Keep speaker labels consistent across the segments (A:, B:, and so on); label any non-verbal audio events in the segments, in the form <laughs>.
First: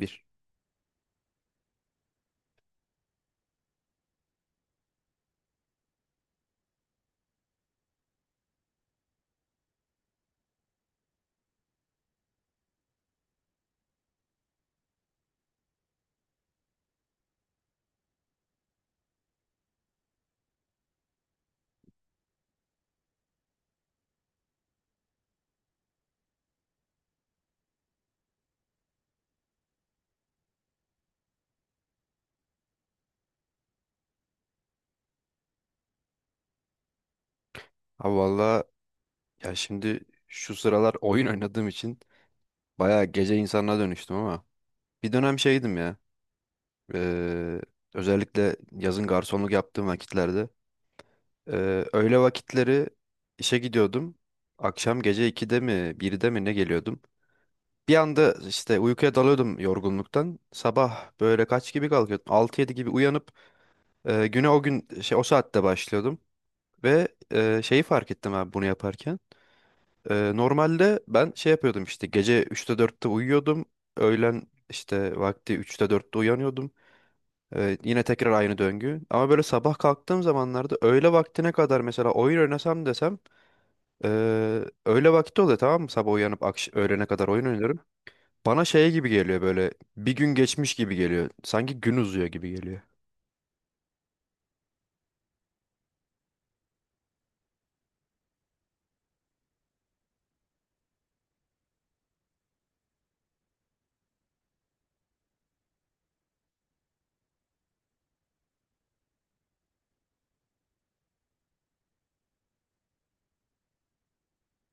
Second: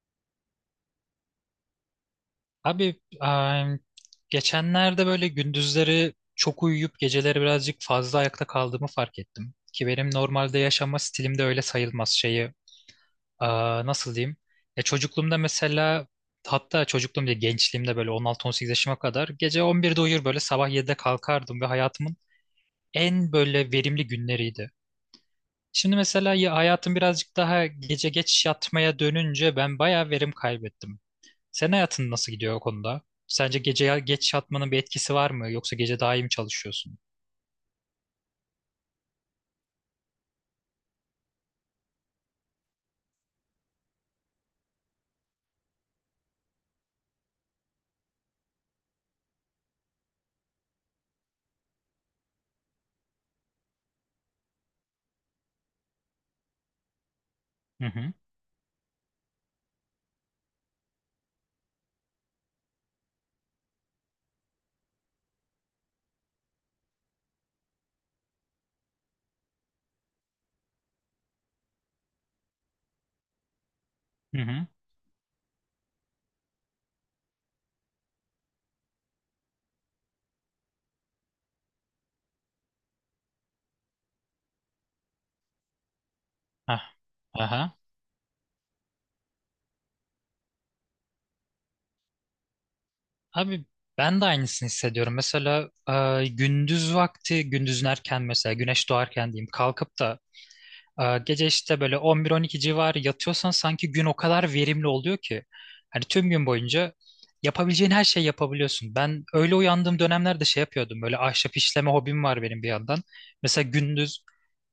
A: Bir.
B: Abi geçenlerde böyle gündüzleri çok uyuyup geceleri birazcık fazla ayakta kaldığımı fark ettim. Ki benim normalde yaşama stilimde öyle sayılmaz şeyi. Nasıl diyeyim? Ya çocukluğumda mesela hatta çocukluğum değil gençliğimde böyle 16-18 yaşıma kadar gece 11'de uyur böyle sabah 7'de kalkardım ve hayatımın en böyle verimli günleriydi. Şimdi mesela ya hayatım birazcık daha gece geç yatmaya dönünce ben bayağı verim kaybettim. Sen hayatın nasıl gidiyor o konuda? Sence gece geç yatmanın bir etkisi var mı? Yoksa gece daha iyi mi çalışıyorsun?
A: Abi valla ya şimdi şu sıralar oyun oynadığım için bayağı gece insanına dönüştüm ama bir dönem şeydim ya. eee, Özellikle yazın garsonluk yaptığım vakitlerde öğle vakitleri işe gidiyordum. Akşam gece 2'de mi 1'de mi ne geliyordum.
B: Hı
A: Bir
B: hı.
A: anda işte uykuya dalıyordum yorgunluktan. Sabah böyle kaç gibi kalkıyordum? Altı yedi gibi uyanıp güne o gün şey o saatte başlıyordum. Ve şeyi fark ettim abi bunu yaparken. Normalde ben şey yapıyordum işte gece üçte dörtte uyuyordum. Öğlen
B: Hı hı.
A: işte vakti üçte dörtte uyanıyordum. Yine tekrar aynı döngü. Ama böyle sabah kalktığım zamanlarda öğle vaktine kadar mesela oyun oynasam desem ee, öğle vakti oluyor, tamam mı? Sabah uyanıp
B: Hah.
A: öğlene kadar oyun
B: Aha.
A: oynuyorum. Bana şey gibi geliyor, böyle bir gün geçmiş gibi geliyor. Sanki gün uzuyor gibi geliyor.
B: Abi ben de aynısını hissediyorum. Mesela gündüz vakti, gündüzün erken mesela güneş doğarken diyeyim kalkıp da gece işte böyle 11-12 civarı yatıyorsan sanki gün o kadar verimli oluyor ki. Hani tüm gün boyunca yapabileceğin her şeyi yapabiliyorsun. Ben öyle uyandığım dönemlerde şey yapıyordum. Böyle ahşap işleme hobim var benim bir yandan. Mesela gündüz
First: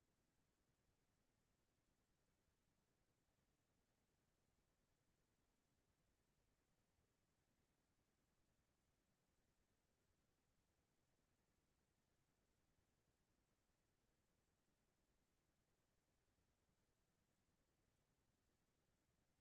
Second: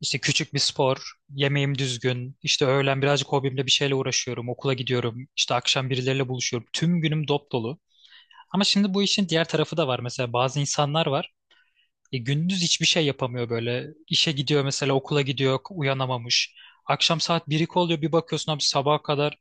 B: işte küçük bir spor, yemeğim düzgün, işte öğlen birazcık hobimle bir şeyle uğraşıyorum, okula gidiyorum, işte akşam birileriyle buluşuyorum. Tüm günüm dop dolu. Ama şimdi bu işin diğer tarafı da var. Mesela bazı insanlar var. Gündüz hiçbir şey yapamıyor böyle. İşe gidiyor mesela, okula gidiyor uyanamamış. Akşam saat 1 oluyor, bir bakıyorsun abi sabaha kadar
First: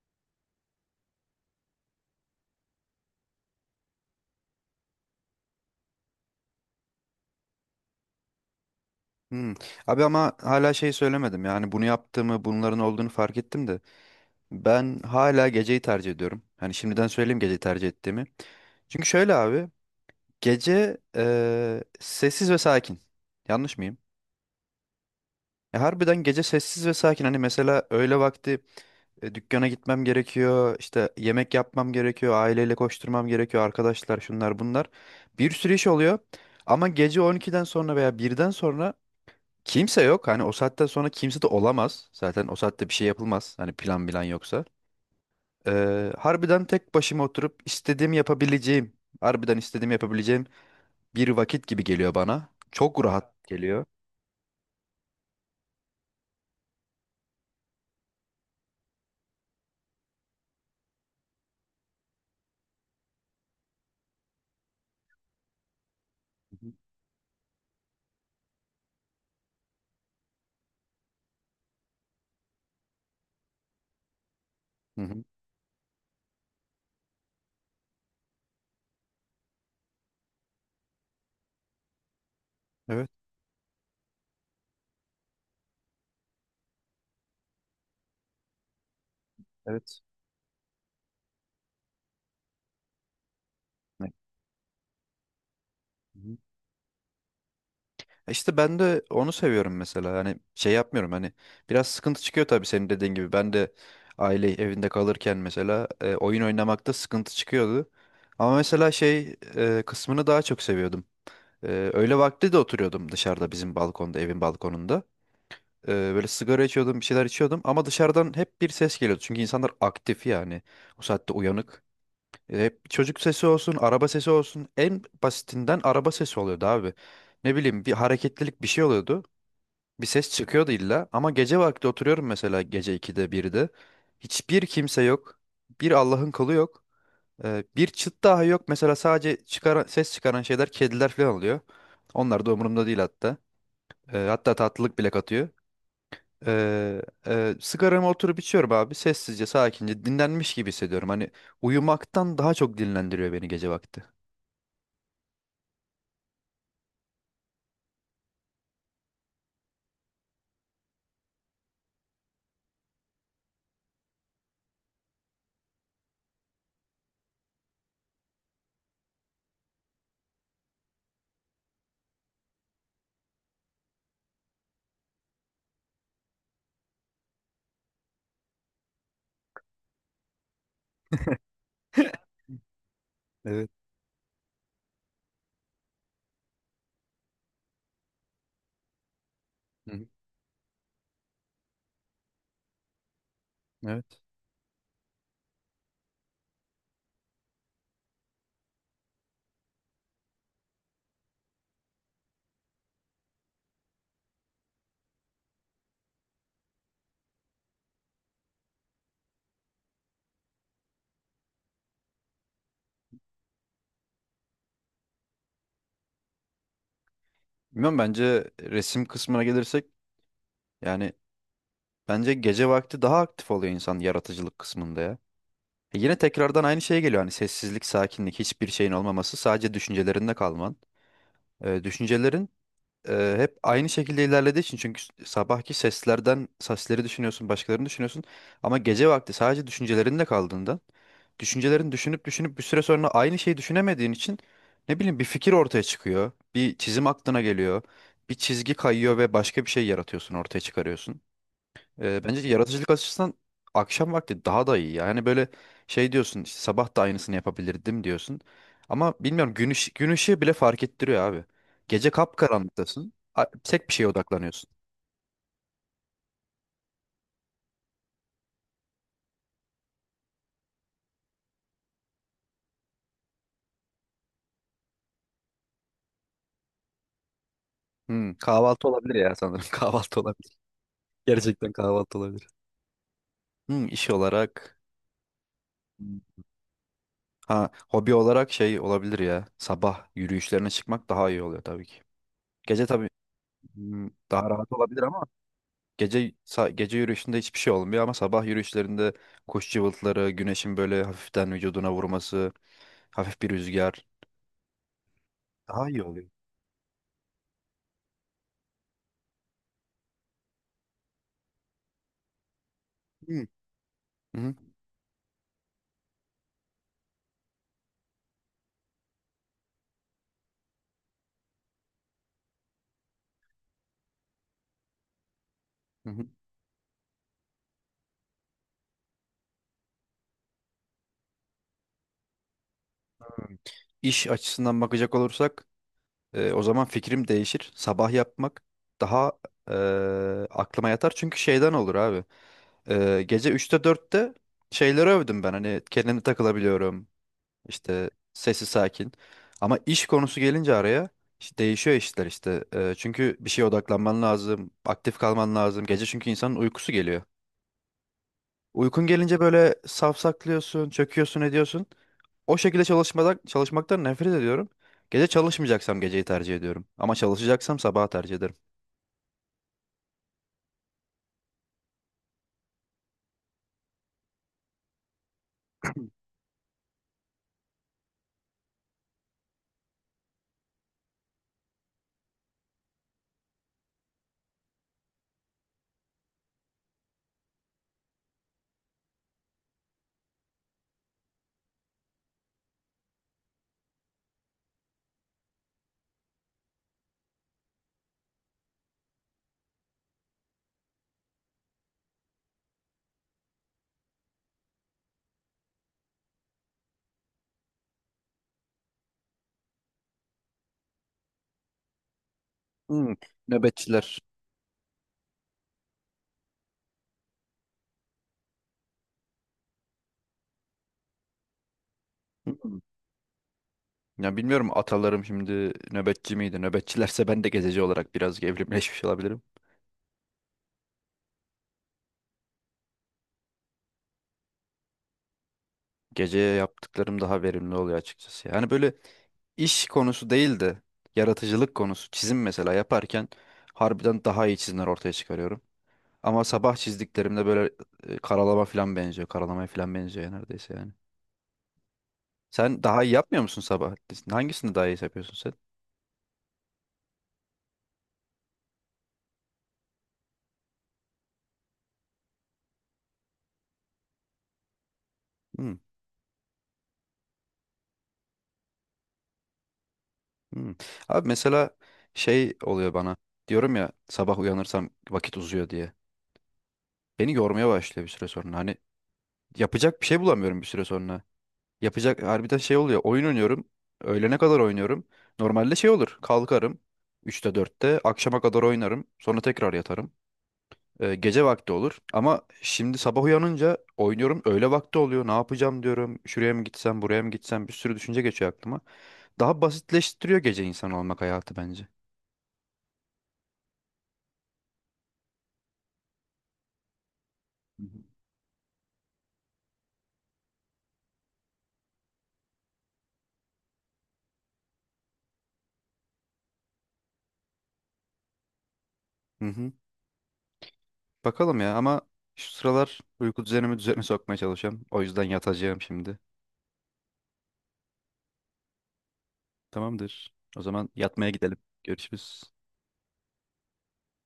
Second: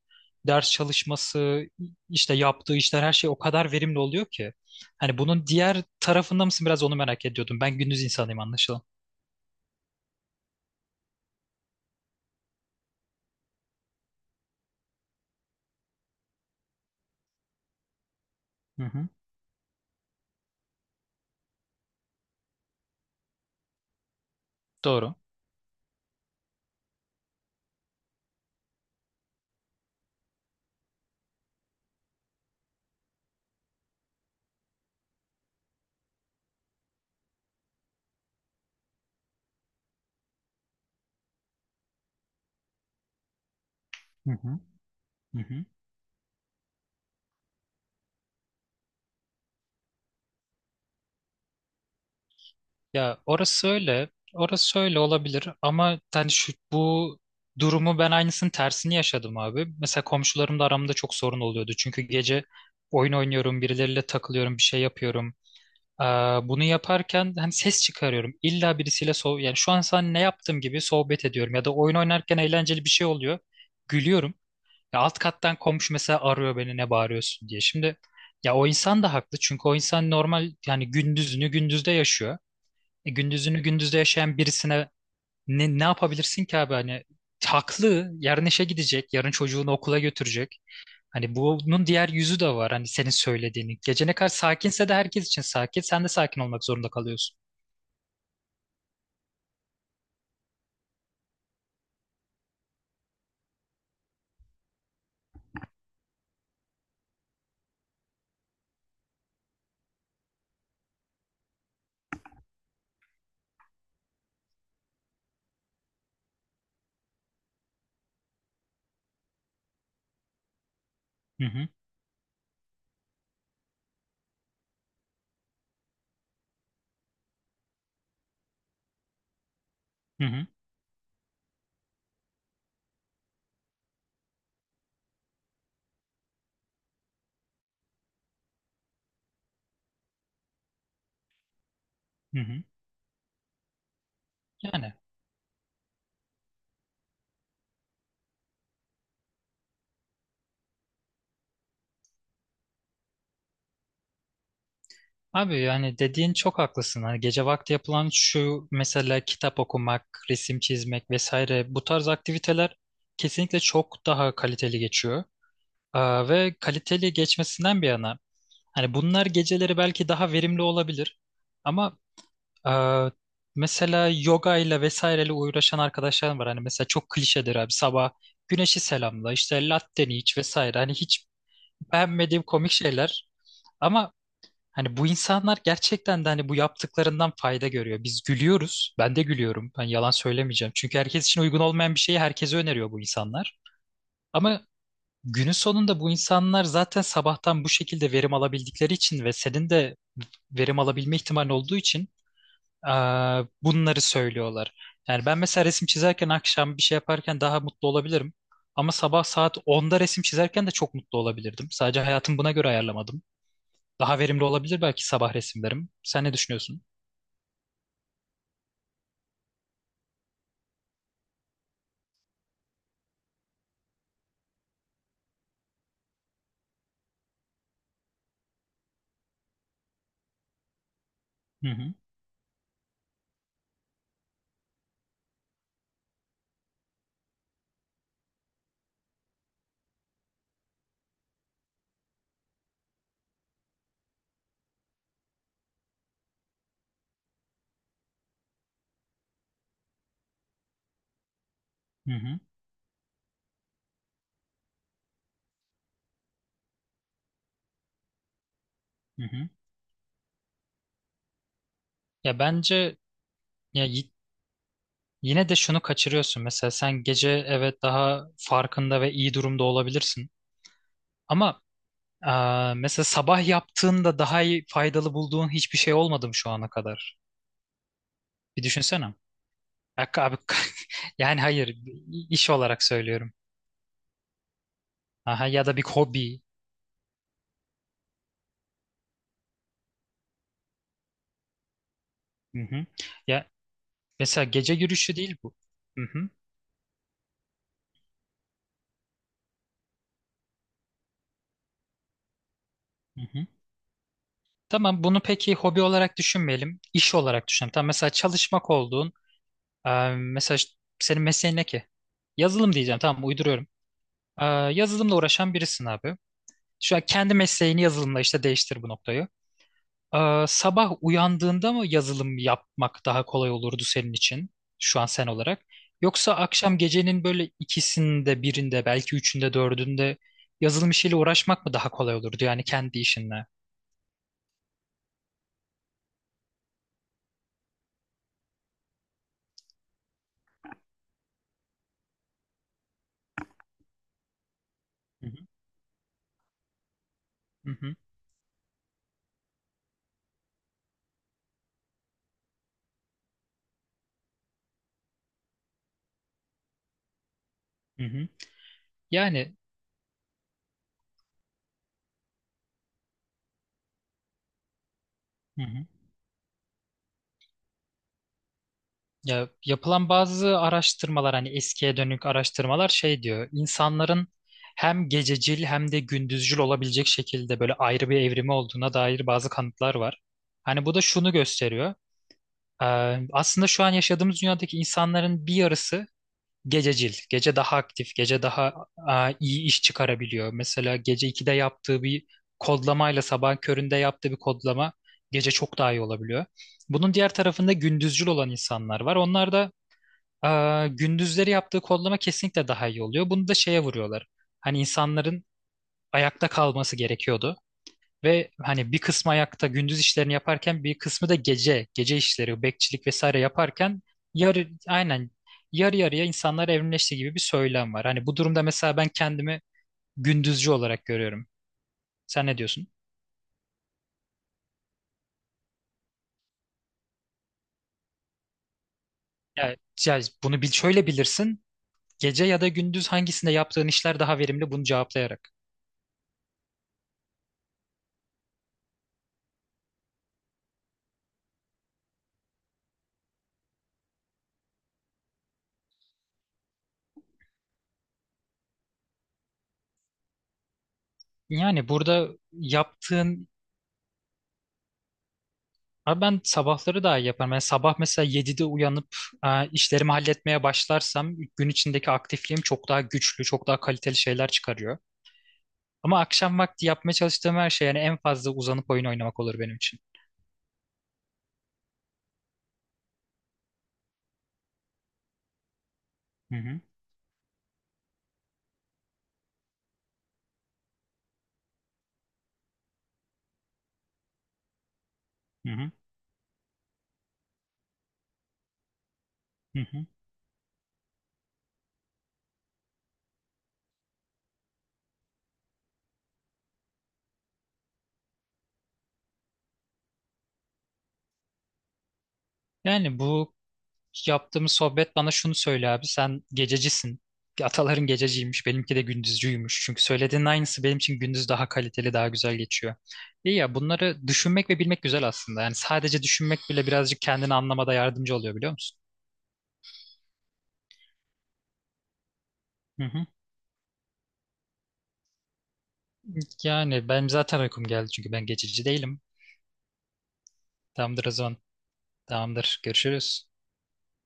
B: ders çalışması, işte yaptığı işler, her şey o kadar verimli oluyor ki. Hani bunun diğer tarafında mısın, biraz onu merak ediyordum. Ben gündüz insanıyım anlaşılan.
A: Hmm. Abi ama hala şey söylemedim, yani bunu yaptığımı bunların olduğunu fark ettim de ben hala geceyi tercih ediyorum. Hani şimdiden söyleyeyim geceyi tercih ettiğimi.
B: Hı
A: Çünkü
B: hı.
A: şöyle abi, gece sessiz ve sakin. Yanlış mıyım?
B: Doğru.
A: Ya harbiden gece sessiz ve sakin. Hani mesela öğle vakti dükkana gitmem gerekiyor, işte yemek yapmam gerekiyor, aileyle koşturmam gerekiyor, arkadaşlar şunlar bunlar. Bir sürü iş oluyor. Ama gece 12'den sonra veya bir'den sonra kimse yok. Hani o saatten sonra kimse de olamaz. Zaten o saatte bir şey yapılmaz. Hani plan bilen
B: Hı hı.
A: yoksa.
B: Hı hı.
A: Harbiden tek başıma oturup istediğimi yapabileceğim, harbiden istediğimi yapabileceğim bir vakit gibi geliyor bana. Çok
B: Ya
A: rahat
B: orası
A: geliyor.
B: öyle, orası öyle olabilir ama yani şu bu durumu ben aynısının tersini yaşadım abi. Mesela komşularımla aramda çok sorun oluyordu. Çünkü gece oyun oynuyorum, birileriyle takılıyorum, bir şey yapıyorum. Ee, Bunu yaparken hani ses çıkarıyorum. İlla birisiyle yani, şu an sen ne yaptığım gibi, sohbet ediyorum ya da oyun oynarken eğlenceli bir şey oluyor. Gülüyorum. Ya
A: Hı
B: alt
A: hı.
B: kattan komşu mesela arıyor beni ne bağırıyorsun diye. Şimdi ya o insan da haklı, çünkü o insan normal yani, gündüzünü gündüzde yaşıyor.
A: Evet,
B: E, gündüzünü gündüzde yaşayan birisine ne yapabilirsin ki abi, hani haklı, yarın işe gidecek, yarın çocuğunu okula
A: evet.
B: götürecek. Hani bunun diğer yüzü de var, hani senin söylediğini gece
A: Evet.
B: ne kadar sakinse de herkes için sakin, sen de
A: Hı hı.
B: sakin olmak zorunda kalıyorsun.
A: E, İşte ben de onu seviyorum mesela. Hani şey yapmıyorum, hani biraz sıkıntı çıkıyor tabii senin dediğin gibi. Ben de aile evinde kalırken mesela oyun oynamakta sıkıntı çıkıyordu. Ama mesela şey kısmını daha çok seviyordum. Öğle vakti de oturuyordum dışarıda bizim balkonda, evin balkonunda. Böyle sigara içiyordum, bir şeyler içiyordum ama dışarıdan hep bir ses geliyordu. Çünkü insanlar aktif yani, o saatte
B: Hı hı.
A: uyanık. Hep çocuk sesi olsun, araba sesi olsun. En basitinden araba sesi oluyordu abi. Ne bileyim bir hareketlilik bir şey oluyordu. Bir
B: Hı
A: ses
B: hı.
A: çıkıyordu illa, ama gece vakti oturuyorum mesela gece 2'de 1'de. Hiçbir kimse yok. Bir Allah'ın kulu yok. Bir çıt daha yok. Mesela sadece ses çıkaran şeyler kediler falan oluyor.
B: Hı
A: Onlar da
B: hı.
A: umurumda değil hatta. Hatta
B: Yani
A: tatlılık bile katıyor. Ee, Sigaramı oturup içiyorum abi. Sessizce, sakince, dinlenmiş gibi hissediyorum. Hani uyumaktan daha çok dinlendiriyor beni gece vakti.
B: abi, yani dediğin çok haklısın. Hani gece vakti yapılan şu mesela kitap okumak, resim çizmek vesaire, bu tarz aktiviteler kesinlikle çok daha kaliteli geçiyor. Ve kaliteli geçmesinden bir yana, hani bunlar geceleri belki daha verimli olabilir. Ama e, mesela yoga ile vesaireyle uğraşan arkadaşlarım var. Hani mesela çok klişedir abi, sabah güneşi selamla, işte latteni iç vesaire. Hani hiç beğenmediğim komik şeyler.
A: Evet.
B: Ama hani bu insanlar gerçekten de hani bu yaptıklarından fayda görüyor. Biz gülüyoruz. Ben de gülüyorum. Ben
A: Hı hı.
B: yalan söylemeyeceğim. Çünkü herkes için uygun olmayan bir şeyi herkese öneriyor bu insanlar.
A: Evet.
B: Ama günün sonunda bu insanlar zaten sabahtan bu şekilde verim alabildikleri için ve senin de verim alabilme ihtimalin olduğu için bunları söylüyorlar. Yani ben mesela resim çizerken, akşam bir şey yaparken, daha mutlu olabilirim. Ama sabah saat 10'da resim çizerken de çok mutlu olabilirdim. Sadece hayatımı buna göre ayarlamadım. Daha verimli olabilir belki sabah resimlerim. Sen ne düşünüyorsun?
A: Bilmiyorum, bence resim kısmına gelirsek, yani bence gece vakti daha aktif oluyor insan yaratıcılık kısmında ya. E, yine tekrardan aynı şeye geliyor, hani sessizlik, sakinlik, hiçbir şeyin olmaması, sadece düşüncelerinde kalman.
B: Hı hı.
A: Düşüncelerin hep aynı şekilde ilerlediği için, çünkü sabahki sesleri düşünüyorsun, başkalarını düşünüyorsun, ama gece vakti sadece düşüncelerinle kaldığında düşüncelerini düşünüp düşünüp bir süre sonra aynı şeyi düşünemediğin için ne bileyim bir fikir ortaya çıkıyor, bir çizim aklına geliyor, bir çizgi kayıyor ve başka bir şey yaratıyorsun, ortaya çıkarıyorsun.
B: Hı hı.
A: Bence yaratıcılık açısından akşam vakti daha da iyi. Yani böyle şey diyorsun, işte sabah da aynısını yapabilirdim diyorsun. Ama
B: Hı hı.
A: bilmiyorum, gün ışığı bile fark ettiriyor abi. Gece
B: Ya bence
A: kapkaranlıktasın.
B: ya
A: Tek bir şeye
B: y-
A: odaklanıyorsun.
B: yine de şunu kaçırıyorsun. Mesela sen gece evet daha farkında ve iyi durumda olabilirsin. Ama mesela sabah yaptığında daha iyi, faydalı bulduğun hiçbir şey olmadı mı şu ana kadar?
A: Hmm,
B: Bir
A: kahvaltı olabilir
B: düşünsene.
A: ya sanırım. <laughs>
B: Abi,
A: Kahvaltı
B: abi <laughs>
A: olabilir.
B: yani
A: Gerçekten
B: hayır,
A: kahvaltı olabilir.
B: iş olarak söylüyorum.
A: Hmm, iş olarak.
B: Aha, ya da bir
A: Hmm,
B: hobi.
A: ha, hobi olarak şey olabilir ya. Sabah yürüyüşlerine çıkmak daha iyi oluyor tabii ki.
B: Hı
A: Gece
B: hı.
A: tabii
B: Ya
A: hmm,
B: mesela
A: daha rahat
B: gece
A: olabilir
B: yürüyüşü
A: ama
B: değil bu. Hı hı.
A: gece gece yürüyüşünde hiçbir şey olmuyor, ama sabah yürüyüşlerinde kuş cıvıltıları, güneşin böyle hafiften vücuduna vurması,
B: Hı
A: hafif
B: hı.
A: bir rüzgar
B: Tamam, bunu peki hobi
A: daha iyi
B: olarak
A: oluyor.
B: düşünmeyelim. İş olarak düşünelim. Tamam, mesela çalışmak olduğun e, mesela senin mesleğin ne ki? Yazılım diyeceğim. Tamam,
A: Hı.
B: uyduruyorum.
A: Hı
B: E,
A: hı.
B: Yazılımla uğraşan birisin abi. Şu an kendi mesleğini yazılımla işte değiştir bu noktayı. Sabah uyandığında mı yazılım yapmak daha kolay olurdu senin için, şu an sen olarak?
A: Hı hı.
B: Yoksa akşam, gecenin böyle ikisinde birinde, belki üçünde dördünde yazılım işiyle uğraşmak mı daha kolay olurdu, yani kendi işinle?
A: İş açısından bakacak olursak o zaman fikrim değişir. Sabah yapmak daha e, aklıma yatar, çünkü şeyden olur abi. Gece üçte dörtte şeyleri
B: Hı hı.
A: övdüm ben, hani kendimi takılabiliyorum.
B: Hı hı.
A: İşte sesi sakin. Ama iş konusu gelince araya işte değişiyor işler işte. Çünkü bir şeye odaklanman lazım, aktif kalman lazım. Gece çünkü insanın uykusu geliyor.
B: Hı hı.
A: Uykun gelince
B: Yani
A: böyle safsaklıyorsun, çöküyorsun, ediyorsun. O şekilde çalışmaktan nefret ediyorum. Gece
B: hı hı.
A: çalışmayacaksam geceyi tercih ediyorum. Ama çalışacaksam sabahı tercih ederim.
B: Ya, yapılan bazı araştırmalar, hani eskiye dönük araştırmalar şey diyor, insanların hem gececil hem de gündüzcül olabilecek şekilde böyle ayrı bir evrimi olduğuna dair bazı kanıtlar var. Hani bu da şunu gösteriyor. Ee, Aslında şu an yaşadığımız dünyadaki insanların bir yarısı gececil. Gece daha aktif, gece daha iyi iş çıkarabiliyor. Mesela gece 2'de yaptığı bir kodlamayla sabah köründe yaptığı bir kodlama, gece çok daha iyi olabiliyor. Bunun diğer tarafında gündüzcül olan insanlar var. Onlar da gündüzleri yaptığı kodlama kesinlikle daha iyi oluyor. Bunu da şeye vuruyorlar. Hani insanların ayakta kalması gerekiyordu. Ve hani bir kısmı ayakta gündüz işlerini yaparken, bir kısmı da gece işleri, bekçilik
A: Hmm,
B: vesaire yaparken,
A: nöbetçiler.
B: aynen, yarı yarıya insanlar evrimleşti gibi bir söylem var. Hani bu durumda mesela ben kendimi gündüzcü olarak görüyorum. Sen ne
A: Hmm.
B: diyorsun?
A: Ya bilmiyorum, atalarım şimdi nöbetçi miydi? Nöbetçilerse ben de gececi olarak biraz evrimleşmiş olabilirim.
B: Ya, ya, bunu bil, şöyle bilirsin. Gece ya da gündüz, hangisinde yaptığın işler daha verimli, bunu cevaplayarak.
A: Gece yaptıklarım daha verimli oluyor açıkçası. Yani böyle iş konusu değil de yaratıcılık konusu, çizim mesela yaparken harbiden daha iyi çizimler ortaya çıkarıyorum. Ama sabah çizdiklerimde böyle karalama falan benziyor. Karalamaya falan benziyor ya, neredeyse yani.
B: Yani burada
A: Sen daha iyi yapmıyor
B: yaptığın.
A: musun sabah? Hangisini daha iyi yapıyorsun sen?
B: Abi ben sabahları daha iyi yaparım. Yani sabah mesela 7'de uyanıp işlerimi halletmeye başlarsam, gün içindeki aktifliğim çok daha güçlü, çok daha kaliteli şeyler çıkarıyor.
A: Hmm,
B: Ama akşam vakti yapmaya çalıştığım her şey, yani en fazla uzanıp oyun oynamak olur benim için.
A: hmm. Abi mesela şey oluyor bana. Diyorum ya, sabah uyanırsam vakit uzuyor diye.
B: Hı hı.
A: Beni yormaya başlıyor bir süre sonra. Hani yapacak bir şey bulamıyorum bir süre sonra. Yapacak harbiden şey oluyor. Oyun oynuyorum. Öğlene kadar oynuyorum.
B: Hı
A: Normalde şey
B: hı.
A: olur. Kalkarım. Üçte dörtte akşama kadar oynarım. Sonra tekrar
B: Hı hı.
A: yatarım. Gece vakti olur. Ama şimdi sabah uyanınca oynuyorum. Öğle vakti oluyor. Ne yapacağım diyorum. Şuraya mı gitsem, buraya mı gitsem. Bir sürü düşünce geçiyor aklıma. Daha basitleştiriyor gece insan olmak hayatı bence.
B: Yani bu yaptığımız sohbet bana şunu söyle abi, sen gececisin.
A: Hı hı.
B: Ataların gececiymiş, benimki de gündüzcüymüş. Çünkü söylediğin aynısı benim için gündüz daha kaliteli, daha güzel geçiyor. İyi ya, bunları düşünmek ve bilmek güzel aslında. Yani sadece düşünmek bile birazcık kendini anlamada yardımcı oluyor, biliyor musun?
A: Hı hı. Bakalım ya, ama şu sıralar
B: Hı hı.
A: uyku düzenimi düzene sokmaya çalışıyorum. O yüzden yatacağım şimdi.
B: Yani benim zaten uykum geldi çünkü ben gececi değilim.
A: Tamamdır. O zaman
B: Tamamdır
A: yatmaya
B: o
A: gidelim.
B: zaman.
A: Görüşürüz.
B: Tamamdır. Görüşürüz.